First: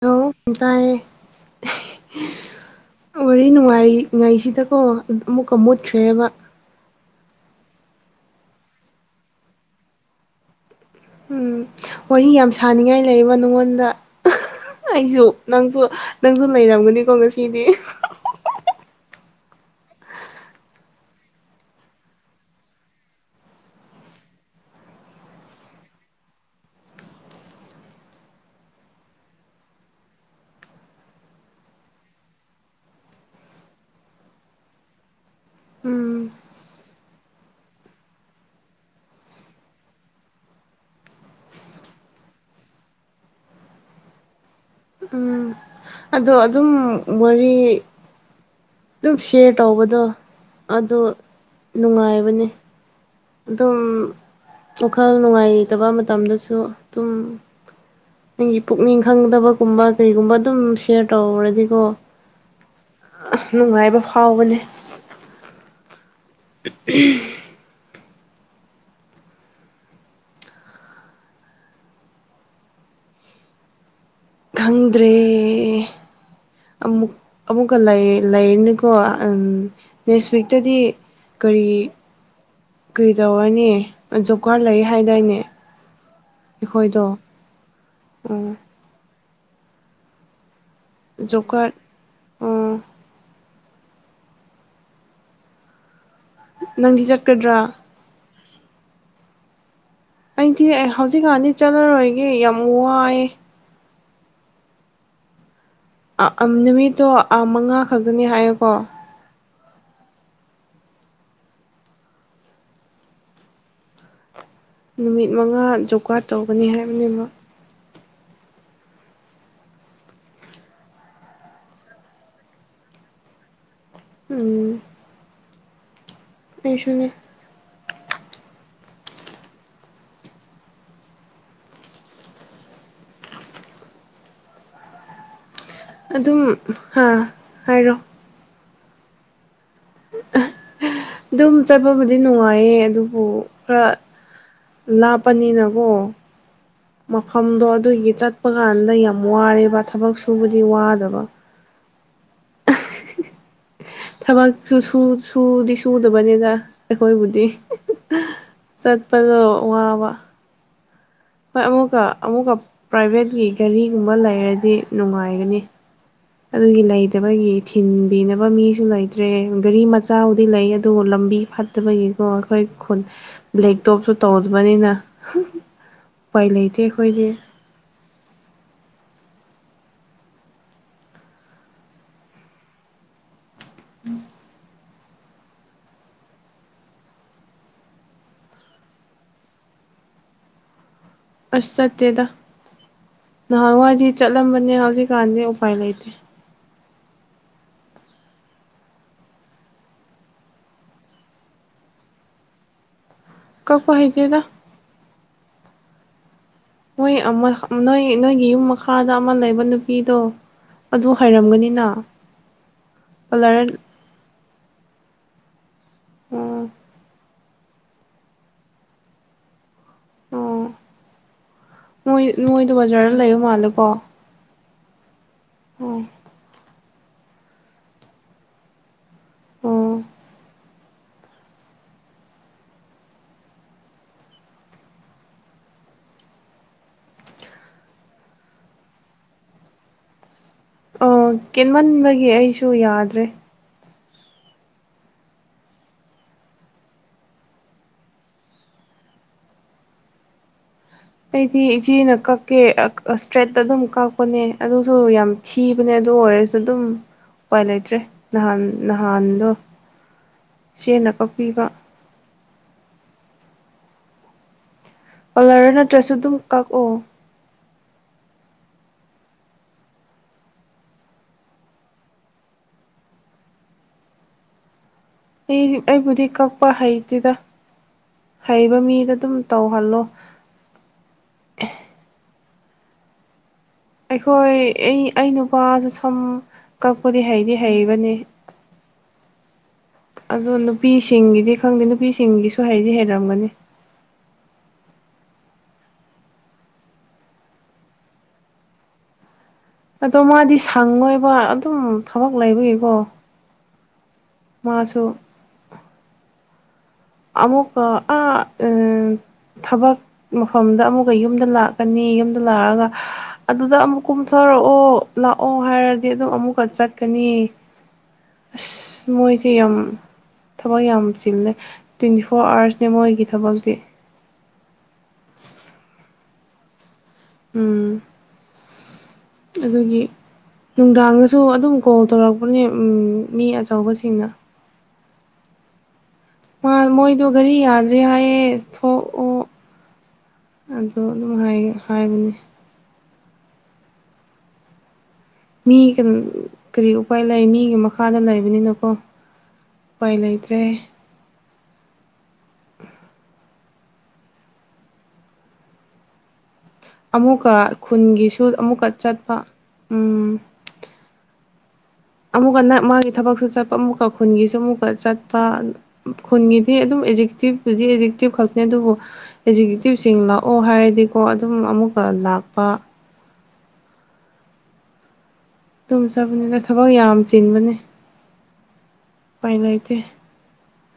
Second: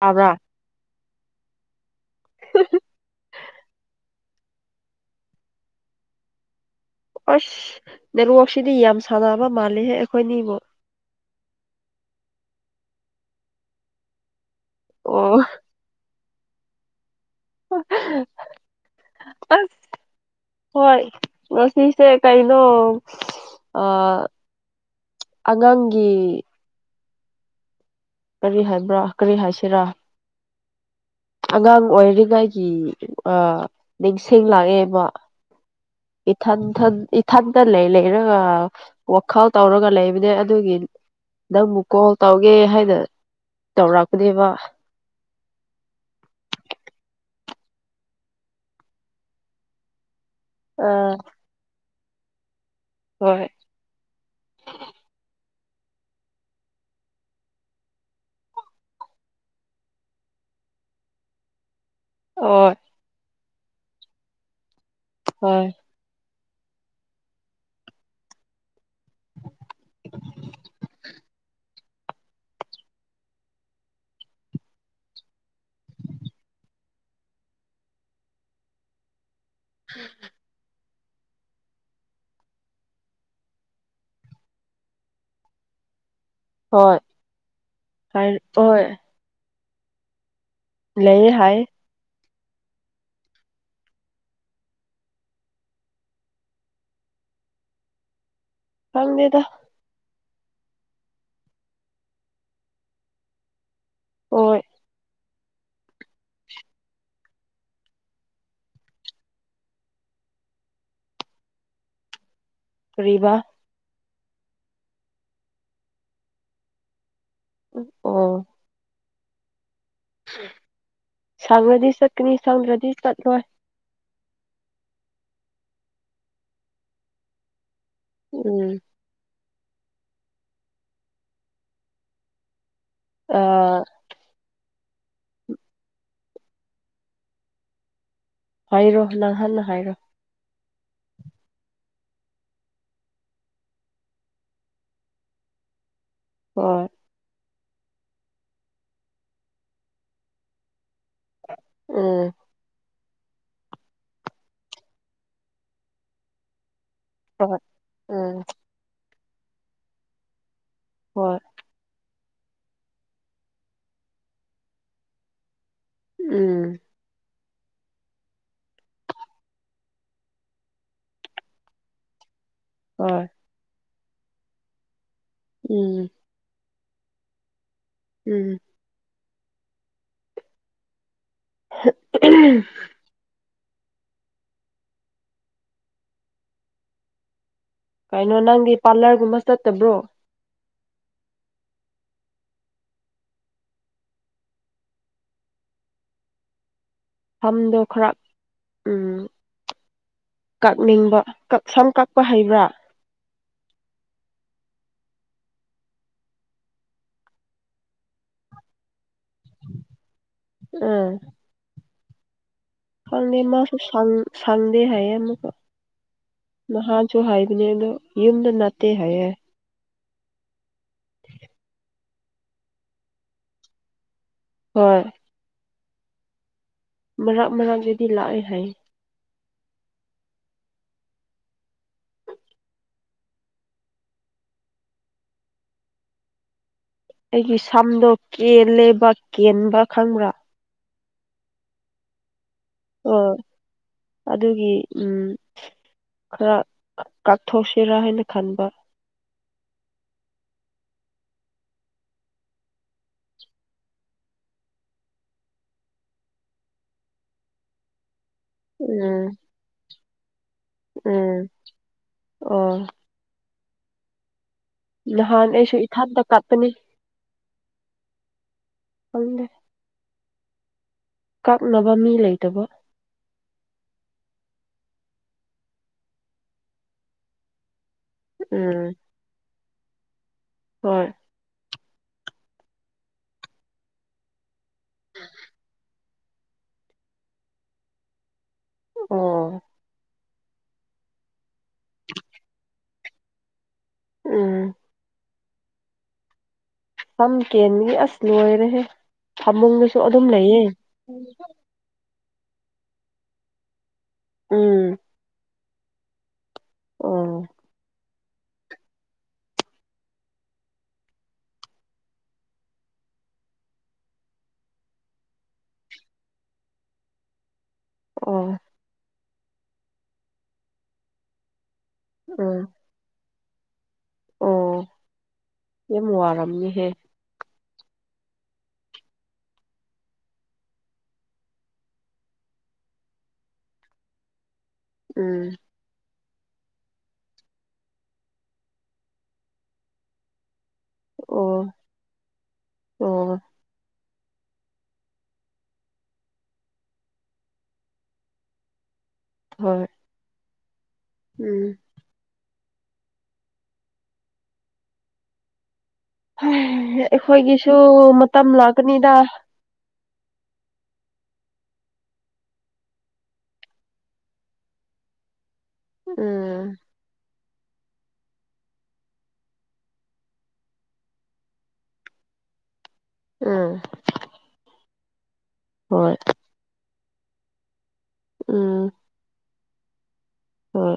ꯇꯥꯕ꯭ꯔꯥ ꯋꯥꯔꯤ ꯅꯨꯡꯉꯥꯏꯔꯤꯉꯩꯁꯤꯗꯀꯣ ꯑꯃꯨꯛꯀ ꯃꯨꯠꯈ꯭ꯔꯦꯕ ꯑꯁ ꯅꯦꯠꯋꯥꯛꯁꯤꯗꯤ ꯌꯥꯝ ꯁꯥꯟꯅꯕ ꯃꯥꯜꯂꯤꯍꯦ ꯑꯩꯈꯣꯏꯅꯤꯕꯨ ꯎꯝ ꯋꯥꯔꯤ ꯌꯥꯝ ꯁꯥꯅꯤꯡꯉꯥꯏ ꯂꯩꯕꯔꯣ ꯅꯉꯣꯟꯗ ꯑꯩꯁꯨ ꯑꯣ ꯅꯪꯁꯨ ꯅꯪꯁꯨ ꯂꯩꯔꯝꯒꯅꯤꯀꯣ ꯉꯁꯤꯗꯤ ꯑ ꯍꯣꯏ ꯉꯁꯤꯁꯦ ꯀꯩꯅꯣ ꯑ ꯑꯉꯥꯡꯒꯤ ꯀꯔꯤ ꯍꯥꯏꯕ꯭ꯔꯥ ꯀꯔꯤ ꯍꯥꯏꯁꯤꯔꯥ ꯑꯉꯥꯡ ꯑꯣꯏꯔꯤꯉꯥꯏꯒꯤ ꯅꯤꯡꯁꯤꯡ ꯂꯥꯛꯑꯦꯕ ꯎꯝ ꯏꯊꯟ ꯊꯟ ꯏꯊꯟꯗ ꯂꯩ ꯂꯩꯔꯒ ꯋꯥꯈꯜ ꯇꯧꯔꯒ ꯂꯩꯕꯅꯦ ꯑꯗꯨꯒꯤ ꯅꯪꯕꯨꯨ ꯀꯣꯜ ꯇꯧꯒꯦ ꯍꯥꯏꯅ ꯇꯧꯔꯛꯄꯅꯦꯕ ꯎꯝ ꯑꯗꯣ ꯑꯗꯨꯝ ꯋꯥꯔꯤ ꯑꯗꯨꯝ ꯁꯤꯌꯔ ꯇꯧꯕꯗꯣ ꯑꯗꯣ ꯑꯥ ꯅꯨꯡꯉꯥꯏꯕꯅꯤ ꯍꯣꯏ ꯑꯗꯨꯝ ꯋꯥꯈꯜ ꯅꯨꯡꯉꯥꯏꯇꯕ ꯃꯇꯝꯗꯁꯨ ꯑꯗꯨꯝ ꯅꯪꯒꯤ ꯄꯨꯛꯅꯤꯡ ꯈꯪꯗꯕꯒꯨꯝꯕ ꯀꯔꯤꯒꯨꯝꯕ ꯑꯗꯨꯝ ꯁꯤꯌꯔ ꯇꯧꯔꯗꯤꯀꯣ ꯑꯣ ꯅꯨꯡꯉꯥꯏꯕ ꯐꯥꯎꯕꯅꯦ ꯍꯣꯏ ꯁꯤ ꯈꯪꯗ꯭ꯔꯦ ꯑꯃꯨꯛ ꯑꯃꯨꯛꯀ ꯂꯩꯥꯏꯔꯅꯤ ꯀꯣ ꯅꯦꯛꯁ ꯋꯤꯛꯇꯨꯗꯤ ꯀꯔꯤꯒꯤ ꯀꯩꯗꯧꯔꯅꯤ ꯖꯣꯕ ꯀꯥꯔꯗ ꯂꯩ ꯍꯥꯏꯗꯥꯏꯅꯦ ꯍꯣꯏ ꯑꯩꯈꯣꯏꯗꯣ ꯍꯥꯏ ꯎꯝ ꯍꯣꯏ ꯂꯩꯌꯦ ꯖꯦꯛ ꯍꯥꯏ ꯀꯔꯠ ꯅꯪꯗꯤ ꯆꯠꯀꯗ꯭ꯔꯥ ꯈꯪꯗꯦꯗ ꯑꯩꯗꯤ ꯑꯩ ꯍꯧꯖꯤꯛꯀꯥꯟꯗꯤ ꯆꯠꯂꯔꯣꯏꯒꯦ ꯌꯥꯝ ꯋꯥꯏ ꯍꯣꯏ ꯅꯨꯃꯤꯠꯇꯣ ꯃꯉꯥ ꯈꯛꯇꯅꯤ ꯍꯥꯏꯌꯀꯣ ꯀꯔꯤꯕꯥ ꯅꯨꯃꯤꯠ ꯃꯉꯥ ꯖꯣꯕ ꯀꯥꯔꯗ ꯇꯧꯒꯅꯤ ꯍꯥꯏꯕꯅꯦꯕ ꯑꯣ ꯁꯥꯡꯔꯗꯤ ꯆꯠꯀꯅꯤ ꯁ꯭ꯗꯔꯗꯤ ꯆꯠꯂꯣꯏ ꯎꯝ ꯑꯩꯁꯨꯅꯦ ꯎꯝ ꯑ ꯑꯗꯨꯝ ꯍꯥ ꯍꯥꯏꯔꯣ ꯍꯥꯏꯔꯣ ꯅꯪꯍꯥꯟꯅ ꯍꯥꯏꯔꯣ ꯑꯗꯨꯝ ꯆꯠꯄꯕꯨꯗꯤ ꯅꯨꯡꯉꯥꯏꯌꯦ ꯑꯗꯨꯕꯨ ꯈꯔ ꯂꯥꯞꯄꯅꯤꯅꯀꯣ ꯍꯣꯏ ꯃꯐꯝꯗꯣ ꯑꯗꯨꯒꯤ ꯆꯠꯄ ꯀꯥꯟꯗ ꯌꯥꯝ ꯋꯥꯔꯦꯕ ꯊꯕꯛ ꯁꯨꯕꯗꯤ ꯋꯥꯗꯕ ꯎꯝ ꯊꯕꯛ ꯁꯨꯨꯁꯨ ꯁꯨꯗꯤ ꯁꯨꯗꯕꯅꯤꯅ ꯑꯩꯈꯣꯏꯕꯨꯗꯤ ꯍꯣꯏ ꯎꯝ ꯆꯠꯄꯗꯣ ꯋꯥꯕ ꯍꯣꯏ ꯍꯣꯏ ꯑꯃꯨꯛꯀ ꯑꯃꯨꯛꯀ ꯄ꯭ꯔꯥꯏꯚꯦꯠꯀꯤ ꯒꯥꯔꯤꯒꯨꯝꯕ ꯂꯩꯔꯗꯤ ꯅꯨꯡꯉꯥꯏꯒꯅꯤ ꯎꯝ ꯑꯗꯨꯒꯤ ꯂꯩꯇꯕꯒꯤ ꯊꯤꯟꯕꯤꯅꯕ ꯃꯤꯁꯨ ꯂꯩꯇ꯭ꯔꯦ ꯒꯥꯔꯤ ꯃꯆꯥꯕꯨꯗꯤ ꯂꯩ ꯑꯗꯨ ꯂꯝꯕꯤ ꯐꯠꯇꯕꯒꯤꯀꯣ ꯑꯩꯈꯣꯏ ꯈꯨꯟ ꯍꯣꯏ ꯕ꯭ꯂꯦꯛꯇꯣꯞꯁꯨ ꯇꯧꯗꯕꯅꯤꯅ ꯎꯝ ꯎꯄꯥꯏ ꯂꯩꯇꯦ ꯑꯩꯈꯣꯏꯗꯤ ꯎꯝ [inaudible] [inaudible] ꯀꯩꯅꯣ ꯅꯪꯗꯤ ꯄꯥꯔꯂꯔꯒꯨꯝꯕ ꯆꯠꯇꯕ꯭ꯔꯣ ꯑꯁ ꯆꯠꯇꯦꯗ ꯅꯍꯥꯟꯋꯥꯏꯗꯤ ꯆꯠꯂꯝꯕꯅꯦ ꯍꯧꯖꯤꯛꯀꯥꯟꯗꯤ ꯎꯄꯥꯏ ꯂꯩꯇꯦ ꯐꯝꯗꯣ ꯈꯔ ꯎꯝ ꯀꯛꯅꯤꯡꯕ ꯀꯛ ꯁꯝ ꯀꯛꯄ ꯍꯩꯕ꯭ꯔꯥ ꯀꯛꯄ ꯍꯩꯇꯦꯗ ꯅꯣꯏ ꯑꯃ ꯅꯣꯏ ꯅꯣꯏꯒꯤ ꯌꯨꯝ ꯃꯈꯥꯗ ꯑꯃ ꯂꯩꯕ ꯅꯨꯄꯤꯗꯣ ꯑꯗꯨ ꯎꯝ ꯍꯩꯔꯝꯒꯅꯤꯅ ꯈꯪꯗꯦ ꯀꯂꯔ ꯃꯥꯁꯨ ꯁꯪ ꯁꯪꯗꯦ ꯍꯥꯏꯌꯦ ꯑꯃꯨꯛꯀ ꯑꯣ ꯅꯍꯥꯟꯁꯨ ꯍꯥꯏꯕꯅꯦ ꯑꯗꯣ ꯌꯨꯝꯗ ꯅꯥꯠꯇꯦ ꯍꯥꯏꯌꯦ ꯅꯣꯏ ꯅꯣꯏꯗꯨ ꯕꯖꯥꯔꯗ ꯂꯩꯕ ꯃꯥꯜꯂꯦꯀꯣ ꯍꯣꯏ ꯍꯣꯏ ꯃꯔꯥꯛ ꯃꯔꯥꯛꯗꯨꯗꯤ ꯂꯥꯛꯑꯦ ꯍꯥꯏꯌꯦ ꯑꯣ ꯑꯩꯒꯤ ꯁꯝꯗꯣ ꯀꯦꯜꯂꯦꯕ ꯀꯦꯟꯕ ꯈꯪꯕ꯭ꯔꯥ ꯑꯣ ꯀꯦꯟꯃꯟꯕꯒꯤ ꯑꯩꯁꯨ ꯌꯥꯗ꯭ꯔꯦ ꯑꯣ ꯑꯗꯨꯒꯤ ꯎꯝ ꯈꯔ ꯀꯥꯠꯊꯣꯛꯁꯤꯔꯥ ꯍꯥꯏꯅ ꯈꯟꯕ ꯑꯩꯗꯤ ꯏꯆꯦꯅ ꯀꯛꯀꯦ ꯑꯥ ꯏꯁꯇ꯭ꯔꯦꯠꯇ ꯑꯗꯨꯝ ꯀꯛꯄꯅꯦ ꯑꯗꯨꯁꯨ ꯌꯥꯝ ꯊꯤꯕꯅꯦ ꯑꯗꯨ ꯑꯣꯏꯔꯁꯨ ꯑꯗꯨꯝ ꯎꯄꯥꯏ ꯂꯩꯇ꯭ꯔꯦ ꯅꯍꯥꯟ ꯎꯝ ꯅꯍꯥꯟꯗꯣ ꯏꯆꯦꯅ ꯎꯝ ꯀꯛꯄꯤꯕ ꯑꯣ ꯅꯍꯥꯟ ꯀꯂꯔ ꯑꯩꯁꯨ ꯅꯠꯇ꯭ꯔꯁꯨ ꯏꯊꯥꯇ ꯑꯗꯨꯝ ꯀꯥꯞꯄꯅꯤ ꯀꯛꯑꯣ ꯈꯪꯗꯦ ꯀꯛꯅꯕ ꯃꯤ ꯂꯩꯇꯕ ꯑꯩ ꯑꯩꯕꯨꯗꯤ ꯀꯛꯄ ꯍꯩꯇꯦꯗ ꯍꯩꯕ ꯎꯝ ꯃꯤꯗ ꯑꯗꯨꯝ ꯇꯧꯍꯜꯂꯣ ꯍꯣꯏ ꯑꯩꯈꯣꯏ ꯑꯩ ꯑꯩ ꯅꯨꯄꯥꯁꯨ ꯁꯝ ꯀꯛꯄꯗꯤ ꯍꯩꯗꯤ ꯍꯩꯕꯅꯦ ꯑꯣ ꯑꯗꯣ ꯅꯨꯄꯤꯁꯤꯡꯒꯤꯗꯤ ꯈꯪꯗꯦ ꯅꯨꯄꯤꯁꯤꯡꯒꯤꯁꯨ ꯍꯩꯗꯤ ꯍꯩꯔꯝꯒꯅꯤ ꯎꯝ ꯁꯝ ꯀꯦꯟꯕꯗꯤ ꯑꯁ ꯂꯣꯏꯔꯦꯍꯦ ꯐꯃꯨꯡ ꯑꯗꯣ ꯃꯥꯗꯤ ꯁꯪꯉꯣꯏꯕ ꯑꯗꯨꯝ ꯊꯕꯛ ꯂꯩꯕꯒꯤꯀꯣ ꯎꯝ ꯃꯥꯁꯨ ꯑꯣ ꯑꯃꯨꯛꯀ ꯑꯥ ꯎꯝ ꯊꯕꯛ ꯃꯐꯝꯗ ꯑꯃꯨꯛꯀ ꯌꯨꯝꯗ ꯂꯥꯛꯀꯅꯤ ꯌꯨꯝꯗ ꯂꯥꯛꯑꯒ ꯑꯗꯨꯗ ꯑꯃꯨꯛ ꯀꯨꯝꯊꯔꯛꯑꯣ ꯂꯥꯛꯑꯣ ꯍꯥꯏꯔꯗꯤ ꯑꯗꯨꯝ ꯑꯃꯨꯛꯀ ꯆꯠꯀꯅꯤ ꯑꯣ [unintelligible] ꯃꯣꯏꯁꯦ ꯌꯥꯝ ꯊꯕꯛ ꯌꯥꯝ ꯆꯤꯜꯂꯦ ꯇ꯭ꯋꯦꯟꯇꯤ ꯐꯣꯔ ꯎꯝ ꯑꯥꯋꯔꯁ ꯅꯦ ꯃꯣꯏꯒꯤ ꯊꯕꯛꯇꯤ ꯑꯣ ꯌꯥꯝ ꯋꯥꯔꯝꯅꯤꯍꯦ ꯎꯝ ꯑꯗꯨꯒꯤ ꯅꯨꯡꯗꯥꯡꯗꯁꯨ ꯑꯗꯨꯝ ꯀꯣꯜ ꯇꯧꯔꯛꯄꯅꯦ ꯎꯝ ꯃꯤ ꯑꯆꯧꯕꯁꯤꯡꯅ ꯎꯝ ꯃꯥ ꯃꯣꯏꯗꯣ ꯘꯔꯤ ꯌꯥꯗ꯭ꯔꯦ ꯍꯥꯏꯌꯦ ꯊꯣꯛꯑꯣ ꯑꯗꯣ ꯑꯣ ꯅꯨꯡꯉꯥꯏ ꯍꯥꯏꯕꯅꯦ ꯑꯣ ꯃꯤ ꯀꯟ ꯀꯔꯤ ꯎꯄꯥꯏ ꯂꯩ ꯃꯤꯒꯤ ꯃꯈꯥꯗ ꯂꯩꯕꯅꯤꯅꯀꯣ ꯍꯣꯏ ꯄꯥꯏ ꯂꯩꯇ꯭ꯔꯦ ꯎꯝ [unintelligible] ꯍ ꯑꯃꯨꯛꯀ ꯑꯩꯈꯣꯏꯒꯤꯁꯨ ꯈꯨꯟꯒꯤꯁꯨ ꯃꯇꯝ ꯑꯃꯨꯛꯀ ꯂꯥꯛꯀꯅꯤꯗ ꯆꯠꯄ ꯎꯝ ꯑꯃꯨꯛꯀꯅ ꯃꯥꯒꯤ ꯊꯕꯛꯁꯨ ꯆꯠꯄ ꯑꯃꯨꯛꯀ ꯈꯨꯟꯒꯤꯁꯨ ꯃꯨꯛꯀ ꯆꯠꯄ ꯎꯝ ꯈꯨꯟꯒꯤꯗꯤ ꯑꯗꯨꯝ ꯑꯦꯖꯦꯛꯇꯤꯞꯗꯤ ꯑꯦꯖꯦꯛꯇꯤꯞ ꯈꯛꯅꯦ ꯑꯗꯨꯕꯨ ꯑꯦꯖꯤꯀ꯭ꯌꯨꯇꯤꯞꯁꯤꯡ ꯂꯥꯛꯑꯣ ꯍꯥꯏꯔꯗꯤꯀꯣ ꯑꯗꯨꯝ ꯑꯃꯨꯛꯀ ꯂꯥꯛꯄ ꯎꯝ ꯇꯨꯝ ꯍꯣꯏ ꯆꯄꯅꯤꯅ ꯊꯕꯛ ꯌꯥꯝ ꯆꯤꯟꯕꯅꯦ ꯎꯝ ꯄꯥꯏ ꯂꯩꯇꯦ ꯍꯣꯏ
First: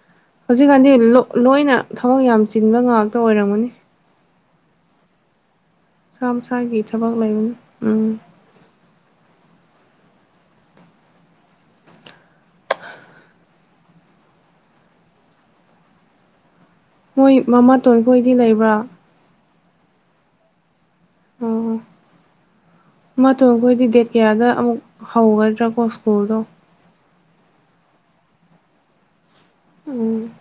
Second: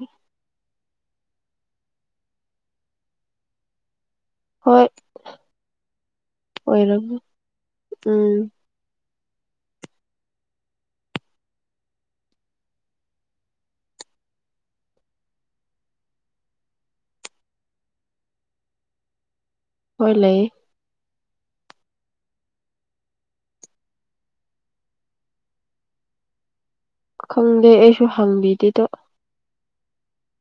ꯍꯧꯖꯤꯛꯀꯥꯟꯗꯤ ꯂꫭ ꯂꯣꯏꯅ ꯊꯕꯛ ꯌꯥꯝ ꯆꯤꯟꯕ ꯉꯥꯛꯇ ꯑꯣꯏꯔꯝꯒꯅꯤ ꯍꯣꯏ ꯃꯁꯥ ꯃꯁꯥꯒꯤ ꯊꯕꯛ ꯑꯣꯏꯔꯝꯅꯤ ꯂꯩꯕꯅꯦ ꯎꯝ ꯃꯣꯏ ꯃꯃꯥ ꯇꯣꯟ ꯈꯣꯏꯗꯤ ꯂꯩꯕ꯭ꯔꯥ ꯍꯣꯏ ꯂꯩ [inaudible] ꯃꯥꯇꫭꯟꯈꯣꯏꯗꯤ ꯗꯦꯠ ꯀꯌꯥꯗ ꯑꯃꯨꯛ ꯍꯧꯒꯗ꯭ꯔꯀꯣ ꯁ꯭ꯀꯨꯜꯗꯣ ꯈꯪꯗꯦ ꯑꯩꯁꯨ ꯍꯪꯕꯤꯗꯦꯗꯣ ꯎꯝ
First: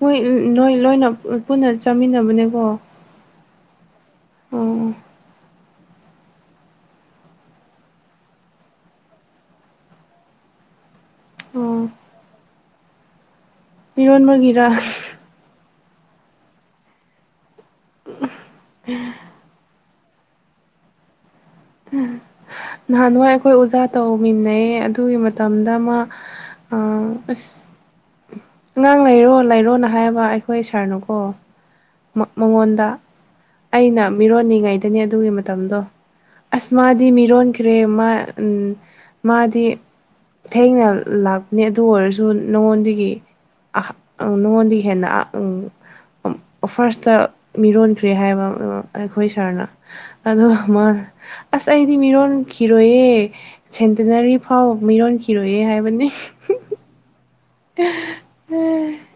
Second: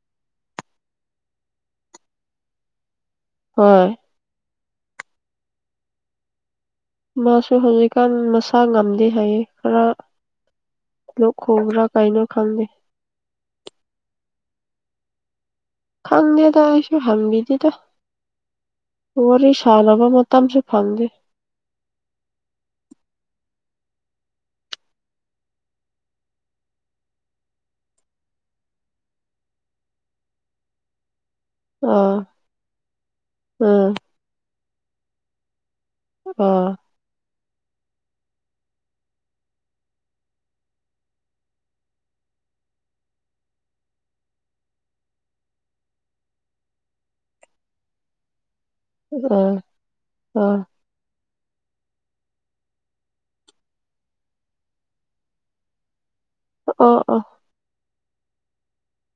ꯃꯣꯏ ꯑ ꯅꯣꯏ ꯂꯣꯏꯅ ꯑ ꯄꯨꯟꯅ ꯆꯥꯃꯤꯟꯅꯕꯅꯦꯀꯣ ꯍꯣꯏ ꯑꯣ ꯃꯥꯁꯨ ꯍꯧꯖꯤꯛꯀꯥꯟ ꯃꯁꯥ ꯉꯝꯗꯦ ꯍꯥꯏꯌꯦ ꯈꯔ ꯂꯣꯛ ꯈꯨꯕ꯭ꯔꯥ ꯑꯣ ꯀꯩꯅꯣ ꯈꯪꯗꯦ ꯃꯤꯔꯣꯟꯕꯒꯤꯔꯥ ꯈꯪꯗꯦꯗ ꯑꯩꯁꯨ ꯍꯪꯕꯤꯗꯦꯗ ꯋꯥꯔꯤ ꯁꯥꯟꯅꯕ ꯃꯇꯝꯁꯨ ꯐꯪꯗꯦ ꯅꯍꯥꯟꯋꯥꯏ ꯑꯩꯈꯣꯏ ꯑꯣꯖꯥ ꯇꯧꯃꯤꯟꯅꯩꯌꯦ ꯑꯗꯨꯒꯤ ꯃꯇꯝꯗ ꯃꯥ ꯑ ꯑꯁ ꯑꯉꯥꯡ ꯂꯩꯔꯣ ꯂꯩꯔꯣꯅ ꯍꯥꯏꯕ ꯑꯩꯈꯣꯏ ꯁꯥꯔꯅꯀꯣ ꯑꯥ ꯃ ꯃꯉꯣꯟꯗ ꯎꯝ ꯑꯩꯅ ꯃꯤꯔꯣꯟꯅꯤꯉꯩꯗꯅꯦ ꯑꯗꯨꯒꯤ ꯃꯇꯝꯗꯣ ꯑꯥ ꯑꯁ ꯃꯥꯗꯤ ꯃꯤꯔꯣꯟꯈ꯭ꯔꯦ ꯃꯥ ꯎꯝ ꯃꯥꯗꯤ ꯊꯦꯡꯅ ꯂꯥꯛꯄꯅꯦ ꯑꯗꯨ ꯑꯣꯏꯔꯁꯨ ꯅꯉꯣꯟꯗꯒꯤ ꯑꯍꯥ ꯑ ꯅꯉꯣꯟꯗꯤ ꯍꯦꯟꯅ ꯑꯥ ꯎꯝ ꯐꯥꯔꯁꯇ ꯃꯤꯔꯣꯟꯈ꯭ꯔꯦ ꯍꯥꯏꯕ ꯑꯩꯈꯣꯏ ꯑꯥ ꯁꯥꯔꯅ ꯑꯥ ꯑꯗꯣꯒ ꯃꯥꯅ ꯑꯁ ꯑꯩꯗꯤ ꯃꯤꯔꯣꯟꯈꯤꯔꯣꯏꯌꯦ ꯁꯦꯟꯇꯅꯔꯤ ꯐꯥꯎ ꯃꯤꯔꯣꯟꯈꯤꯔꯣꯏꯌꯦ ꯍꯥꯏꯕꯅꯤ ꯑꯣ ꯑꯣ [unintelligible]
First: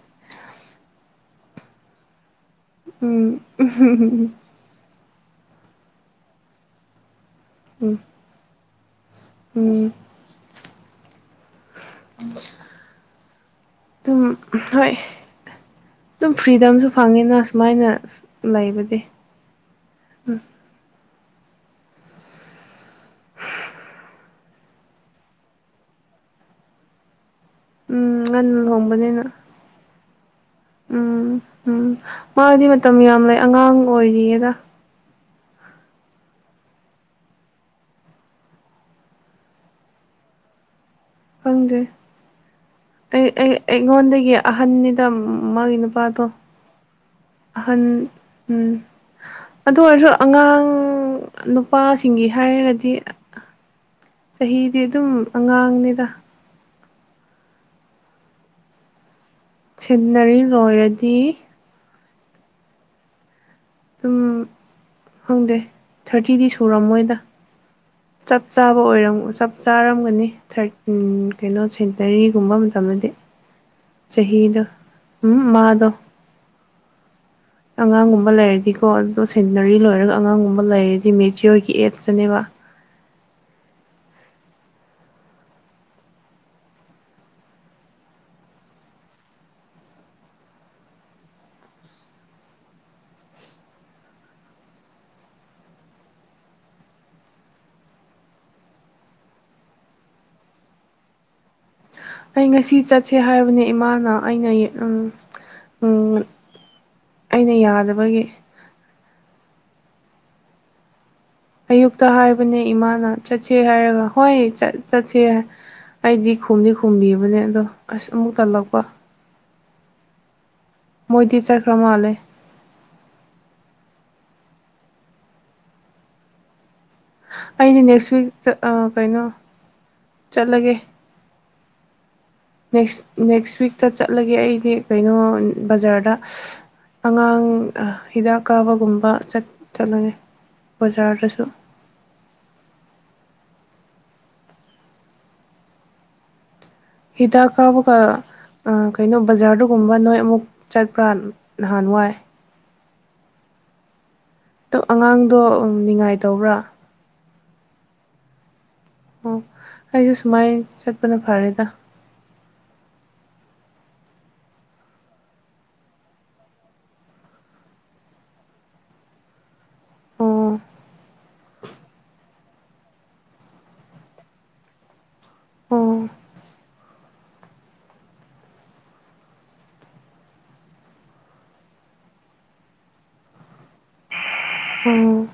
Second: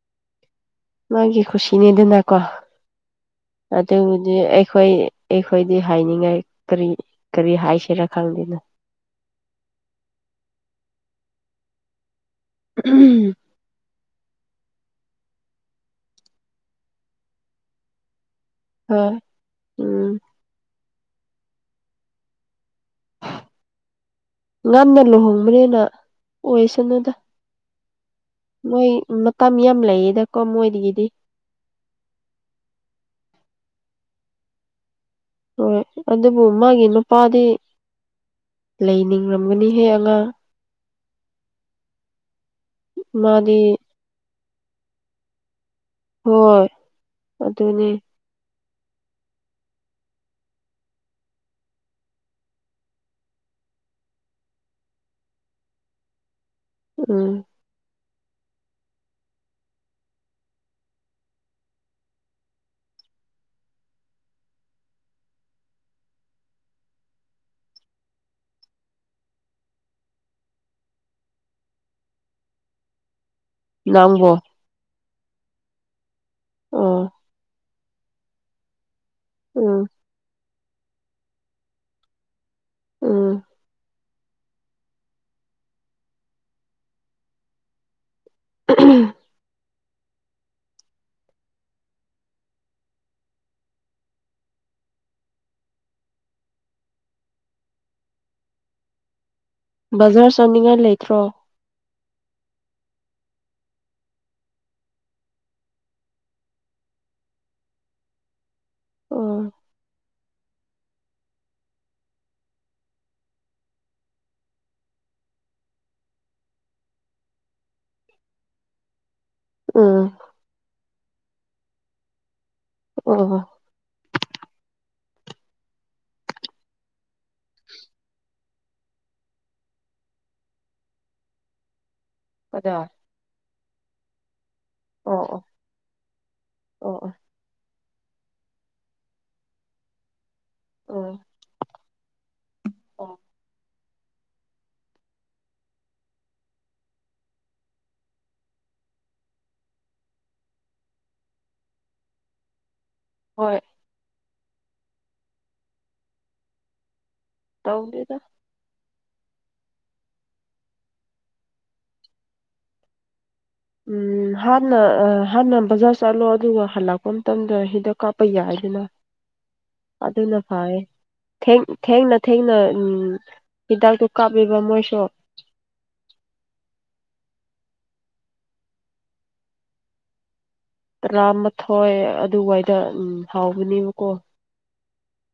ꯃꯥꯒꯤ ꯈꯨꯁꯤꯅꯦꯗꯅꯀꯣ ꯎꯝ ꯑꯗꯨꯕꯨꯗꯤ ꯑꯩꯈꯣꯏ ꯑꯩꯈꯣꯏꯗꯤ ꯍꯥꯏꯅꯤꯡꯉꯥꯏ ꯀꯔꯤ ꯀꯔꯤ ꯍꯥꯏꯁꯤꯔꯥ ꯈꯪꯗꯦꯅꯦ ꯎꯝ [inaudible] ꯎꯝ ꯑꯗꯨꯝ ꯍꯣꯏ ꯑꯗꯨꯝ ꯐ꯭ꯔꯤꯗꯝꯁꯨ ꯐꯪꯉꯤꯅ ꯁꯨꯃꯥꯏꯅ ꯂꯩꯕꯗꯤ ꯍꯣꯏ ꯎꯝ ꯎꯝ ꯉꯟꯅ ꯂꯨꯍꯣꯡꯕꯅꯤꯅ ꯑꯣꯏꯁꯅꯨꯗ ꯎꯝ ꯉꯟꯅ ꯃꯣꯏ ꯂꯨꯍꯣꯡꯕꯅꯤꯅ ꯃꯇꯝ ꯌꯥꯝ ꯂꯩꯌꯦꯗꯀꯣ ꯃꯣꯏꯗꯒꯤꯗꯤ ꯎꯝ ꯎꯝ ꯃꯥꯗꯤ ꯃꯇꯝ ꯌꯥꯝ ꯂꯩ ꯑꯉꯥꯡ ꯑꯣꯏꯔꯤꯌꯦꯗ ꯍꯣꯏ ꯑꯗꯨꯕꯨ ꯃꯥꯒꯤ ꯅꯨꯄꯥꯗꯤ ꯂꯩꯅꯤꯡꯔꯝꯒꯅꯤꯍꯦ ꯑꯉꯥꯡ ꯈꯪꯗꯦ ꯑꯩ ꯑꯩ ꯃꯥꯗꯤ ꯑꯩꯉꯣꯟꯗꯒꯤ ꯑꯍꯟꯅꯤꯗ ꯃꯥꯒꯤ ꯅꯨ ꯍꯣꯏ ꯑꯍꯟ ꯑꯗꯨꯅꯤ ꯎꯝ ꯑꯗꯨ ꯑꯣꯏꯔꯁꯨ ꯑꯉꯥꯡ ꯅꯨꯄꯥꯁꯤꯡꯒꯤ ꯍꯥꯏꯔꯒꯗꯤ ꯆꯍꯤꯗꯤ ꯑꯗꯨꯝ ꯑꯉꯥꯡꯅꯤꯗ ꯎꯝ ꯁꯤꯟꯅꯔꯤ ꯂꯣꯏꯔꯗꯤ ꯑꯗꯨꯝ ꯈꯪꯗꯦ ꯊꯥꯔꯇꯤꯗꯤ ꯁꯨꯔꯝꯃꯣꯏꯗ ꯆꯞ ꯆꯥꯕ ꯑꯣꯏꯔꯝ ꯆꯞ ꯆꯥꯔꯝꯒꯅꯤ ꯊꯥꯔꯠ ꯎꯝ ꯀꯩꯅꯣ ꯁꯦꯟꯇꯔꯤꯒꯨꯝꯕ ꯃꯇꯝꯗꯗꯤ ꯅꯪꯕꯣ ꯆꯍꯤꯗꯣ ꯎꯝ ꯃꯥꯗꯣ ꯑꯣ ꯑꯉꯥꯡꯒꯨꯝꯕ ꯂꯩꯔꯗꯤꯀꯣ ꯑꯗꯣ ꯁꯦꯟꯅꯔꯤ ꯎꯝ ꯂꯣꯏꯔꯒ ꯑꯉꯥꯡꯒꯨꯝꯕ ꯂꯩꯔꯗꯤ ꯃꯦꯆꯤꯌꯣꯔꯒꯤ ꯑꯦꯠꯁꯇꯅꯦꯕ ꯎꯝ [unintelligible] ꯕꯖꯥꯔ ꯆꯠꯅꯤꯡꯉꯥꯏ ꯂꯩꯇ꯭ꯔꯣ ꯑꯩ ꯉꯁꯤ ꯆꯠꯁꯦ ꯍꯥꯏꯕꯅꯦ ꯏꯃꯥꯅ ꯑꯩꯅ ꯎꯝ ꯎꯝ ꯑꯩꯅ ꯌꯥꯗꯕꯒꯤ ꯑꯣ ꯑꯌꯨꯛꯇ ꯍꯥꯏꯕꯅꯦ ꯏꯃꯥꯅ ꯆꯠꯁꯦ ꯍꯥꯏꯔꯒ ꯍꯣꯏ ꯆꯠ ꯆꯠꯁꯦ ꯑꯩꯗꯤ ꯈꯨꯝꯗꯤ ꯈꯨꯝꯕꯤꯕꯅꯦ ꯑꯗꯣ ꯑꯁ ꯑꯃꯨꯛ ꯇꯜꯂꯛꯄ ꯎꯝ ꯃꯣꯏꯗꯤ ꯆꯠꯈ꯭ꯔ ꯃꯥꯜꯂꯦ ꯑꯣ ꯍꯣ ꯑꯩꯗꯤ ꯅꯦꯛꯁ ꯋꯤꯛ ꯆꯠ ꯑ ꯀꯩꯅꯣ ꯆꯠꯂꯒꯦ ꯑꯣ ꯅꯦꯛꯁ ꯅꯦꯛꯁ ꯋꯤꯛꯇ ꯆꯠꯂꯒꯦ ꯑꯩ ꯗꯤ ꯀꯩꯅꯣꯟ ꯑꯣ ꯕꯖꯥꯔꯗ ꯑꯣ ꯑꯉꯥꯡ ꯑ ꯍꯤꯗꯥꯛ ꯀꯥꯞꯕꯒꯨꯝꯕ ꯆꯠ ꯆꯠꯂꯅꯤ ꯑꯣ ꯕꯖꯥꯔꯗꯁꯨ ꯑꯣ ꯍꯤꯗꯥꯛ ꯀꯥꯞꯄꯒ ꯑ ꯀꯩꯅꯣ ꯕꯖꯥꯔꯗꯨꯒꯨꯝꯕ ꯅꯣꯏ ꯑꯃꯨꯛ ꯆꯠꯄ꯭ꯔꯥ ꯅꯍꯥꯟ ꯋꯥꯏ ꯍꯣꯏ ꯇꯣ ꯑꯉꯥꯡꯗꯣ ꯅꯤꯡꯉꯥꯏ ꯇꯧꯕ꯭ꯔꯥ ꯇꯧꯗꯦꯗ ꯑꯣ ꯑꯩꯖꯨ ꯁꯨꯃꯥꯏꯟ ꯆꯠꯄꯅ ꯐꯔꯦꯗ ꯎꯝ ꯍꯥꯟꯅ ꯑ ꯍꯥꯟꯅ ꯕꯖꯥꯔ ꯆꯠꯂꯣ ꯑꯗꯨꯒ ꯍꯜꯂꯛꯄ ꯃꯇꯝꯗ ꯍꯤꯗꯥꯛ ꯀꯥꯞꯄ ꯌꯥꯏꯗꯅ ꯑꯗꯨꯅ ꯑꯣ ꯐꯔꯦ ꯊꯦꯡ ꯊꯦꯡꯅ ꯊꯦꯡꯅ ꯎꯝ ꯍꯤꯗꯥꯛꯇꯨ ꯀꯥꯞꯂꯤꯕ ꯃꯣꯏꯁꯨ ꯑꯣ ꯇꯔꯥꯃꯥꯊꯣꯏ ꯑꯗꯨꯋꯥꯏꯗ ꯎꯝ ꯍꯥꯎꯕꯅꯦꯕꯀꯣ ꯎꯝ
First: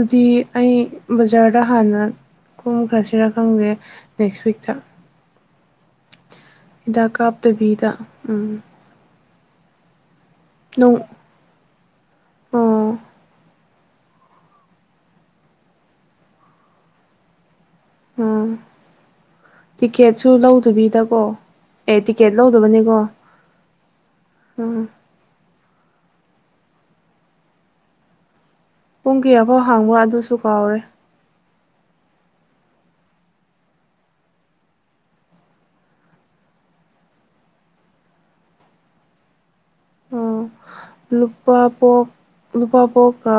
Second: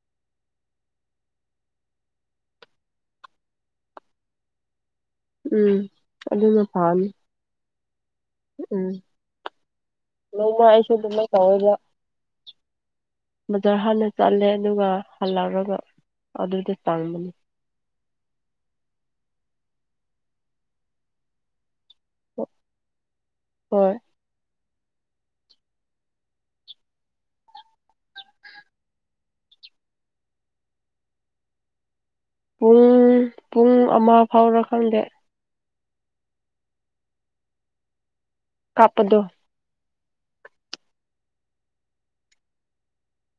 ꯑꯗꯨꯗꯤ ꯑꯩ ꯕꯖꯥꯔꯗ ꯍꯥꯟꯅ ꯀꯨꯝꯈꯔꯁꯤꯔ ꯈꯪꯗꯦ ꯅꯦꯛꯁ ꯋꯤꯛꯇ ꯎꯝ ꯑꯗꯨꯅ ꯐꯅꯤ ꯍꯤꯗꯥꯛ ꯀꯥꯞꯇꯕꯤꯗ ꯎꯝ ꯎꯝ ꯅꯣꯡꯃꯥ ꯑꯩꯁꯨ ꯅꯣꯡ ꯑꯗꯨꯃꯥꯏ ꯇꯧꯋꯦꯕ ꯑꯣ ꯕꯖꯥꯔ ꯍꯥꯟꯅ ꯆꯠꯂꯦ ꯑꯗꯨꯒ ꯍꯜꯂꯛꯔꯒ ꯑꯗꯨꯗ ꯆꯪꯕꯅꯤ ꯇꯤꯛꯀꯦꯠꯁꯨ ꯂꯧꯗꯕꯤꯗꯀꯣ ꯑꯦ ꯇꯤꯛꯀꯦꯠ ꯂꯧꯗꯕꯅꯤꯀꯣ ꯍꯣꯏ ꯎꯝ ꯄꯨꯡ ꯀꯌꯥꯐꯥꯎ ꯍꯥꯡꯕꯥ ꯑꯗꯨꯁꯨ ꯀꯥꯎꯔꯦ ꯄꯨꯡ ꯄꯨꯡ ꯑꯃ ꯐꯥꯎꯔꯥ ꯈꯪꯗꯦ ꯀꯥꯞꯄꯗꯣ ꯂꯨꯄꯥ ꯄꯣꯛ ꯂꯨꯄꯥ ꯄꯣꯛꯀ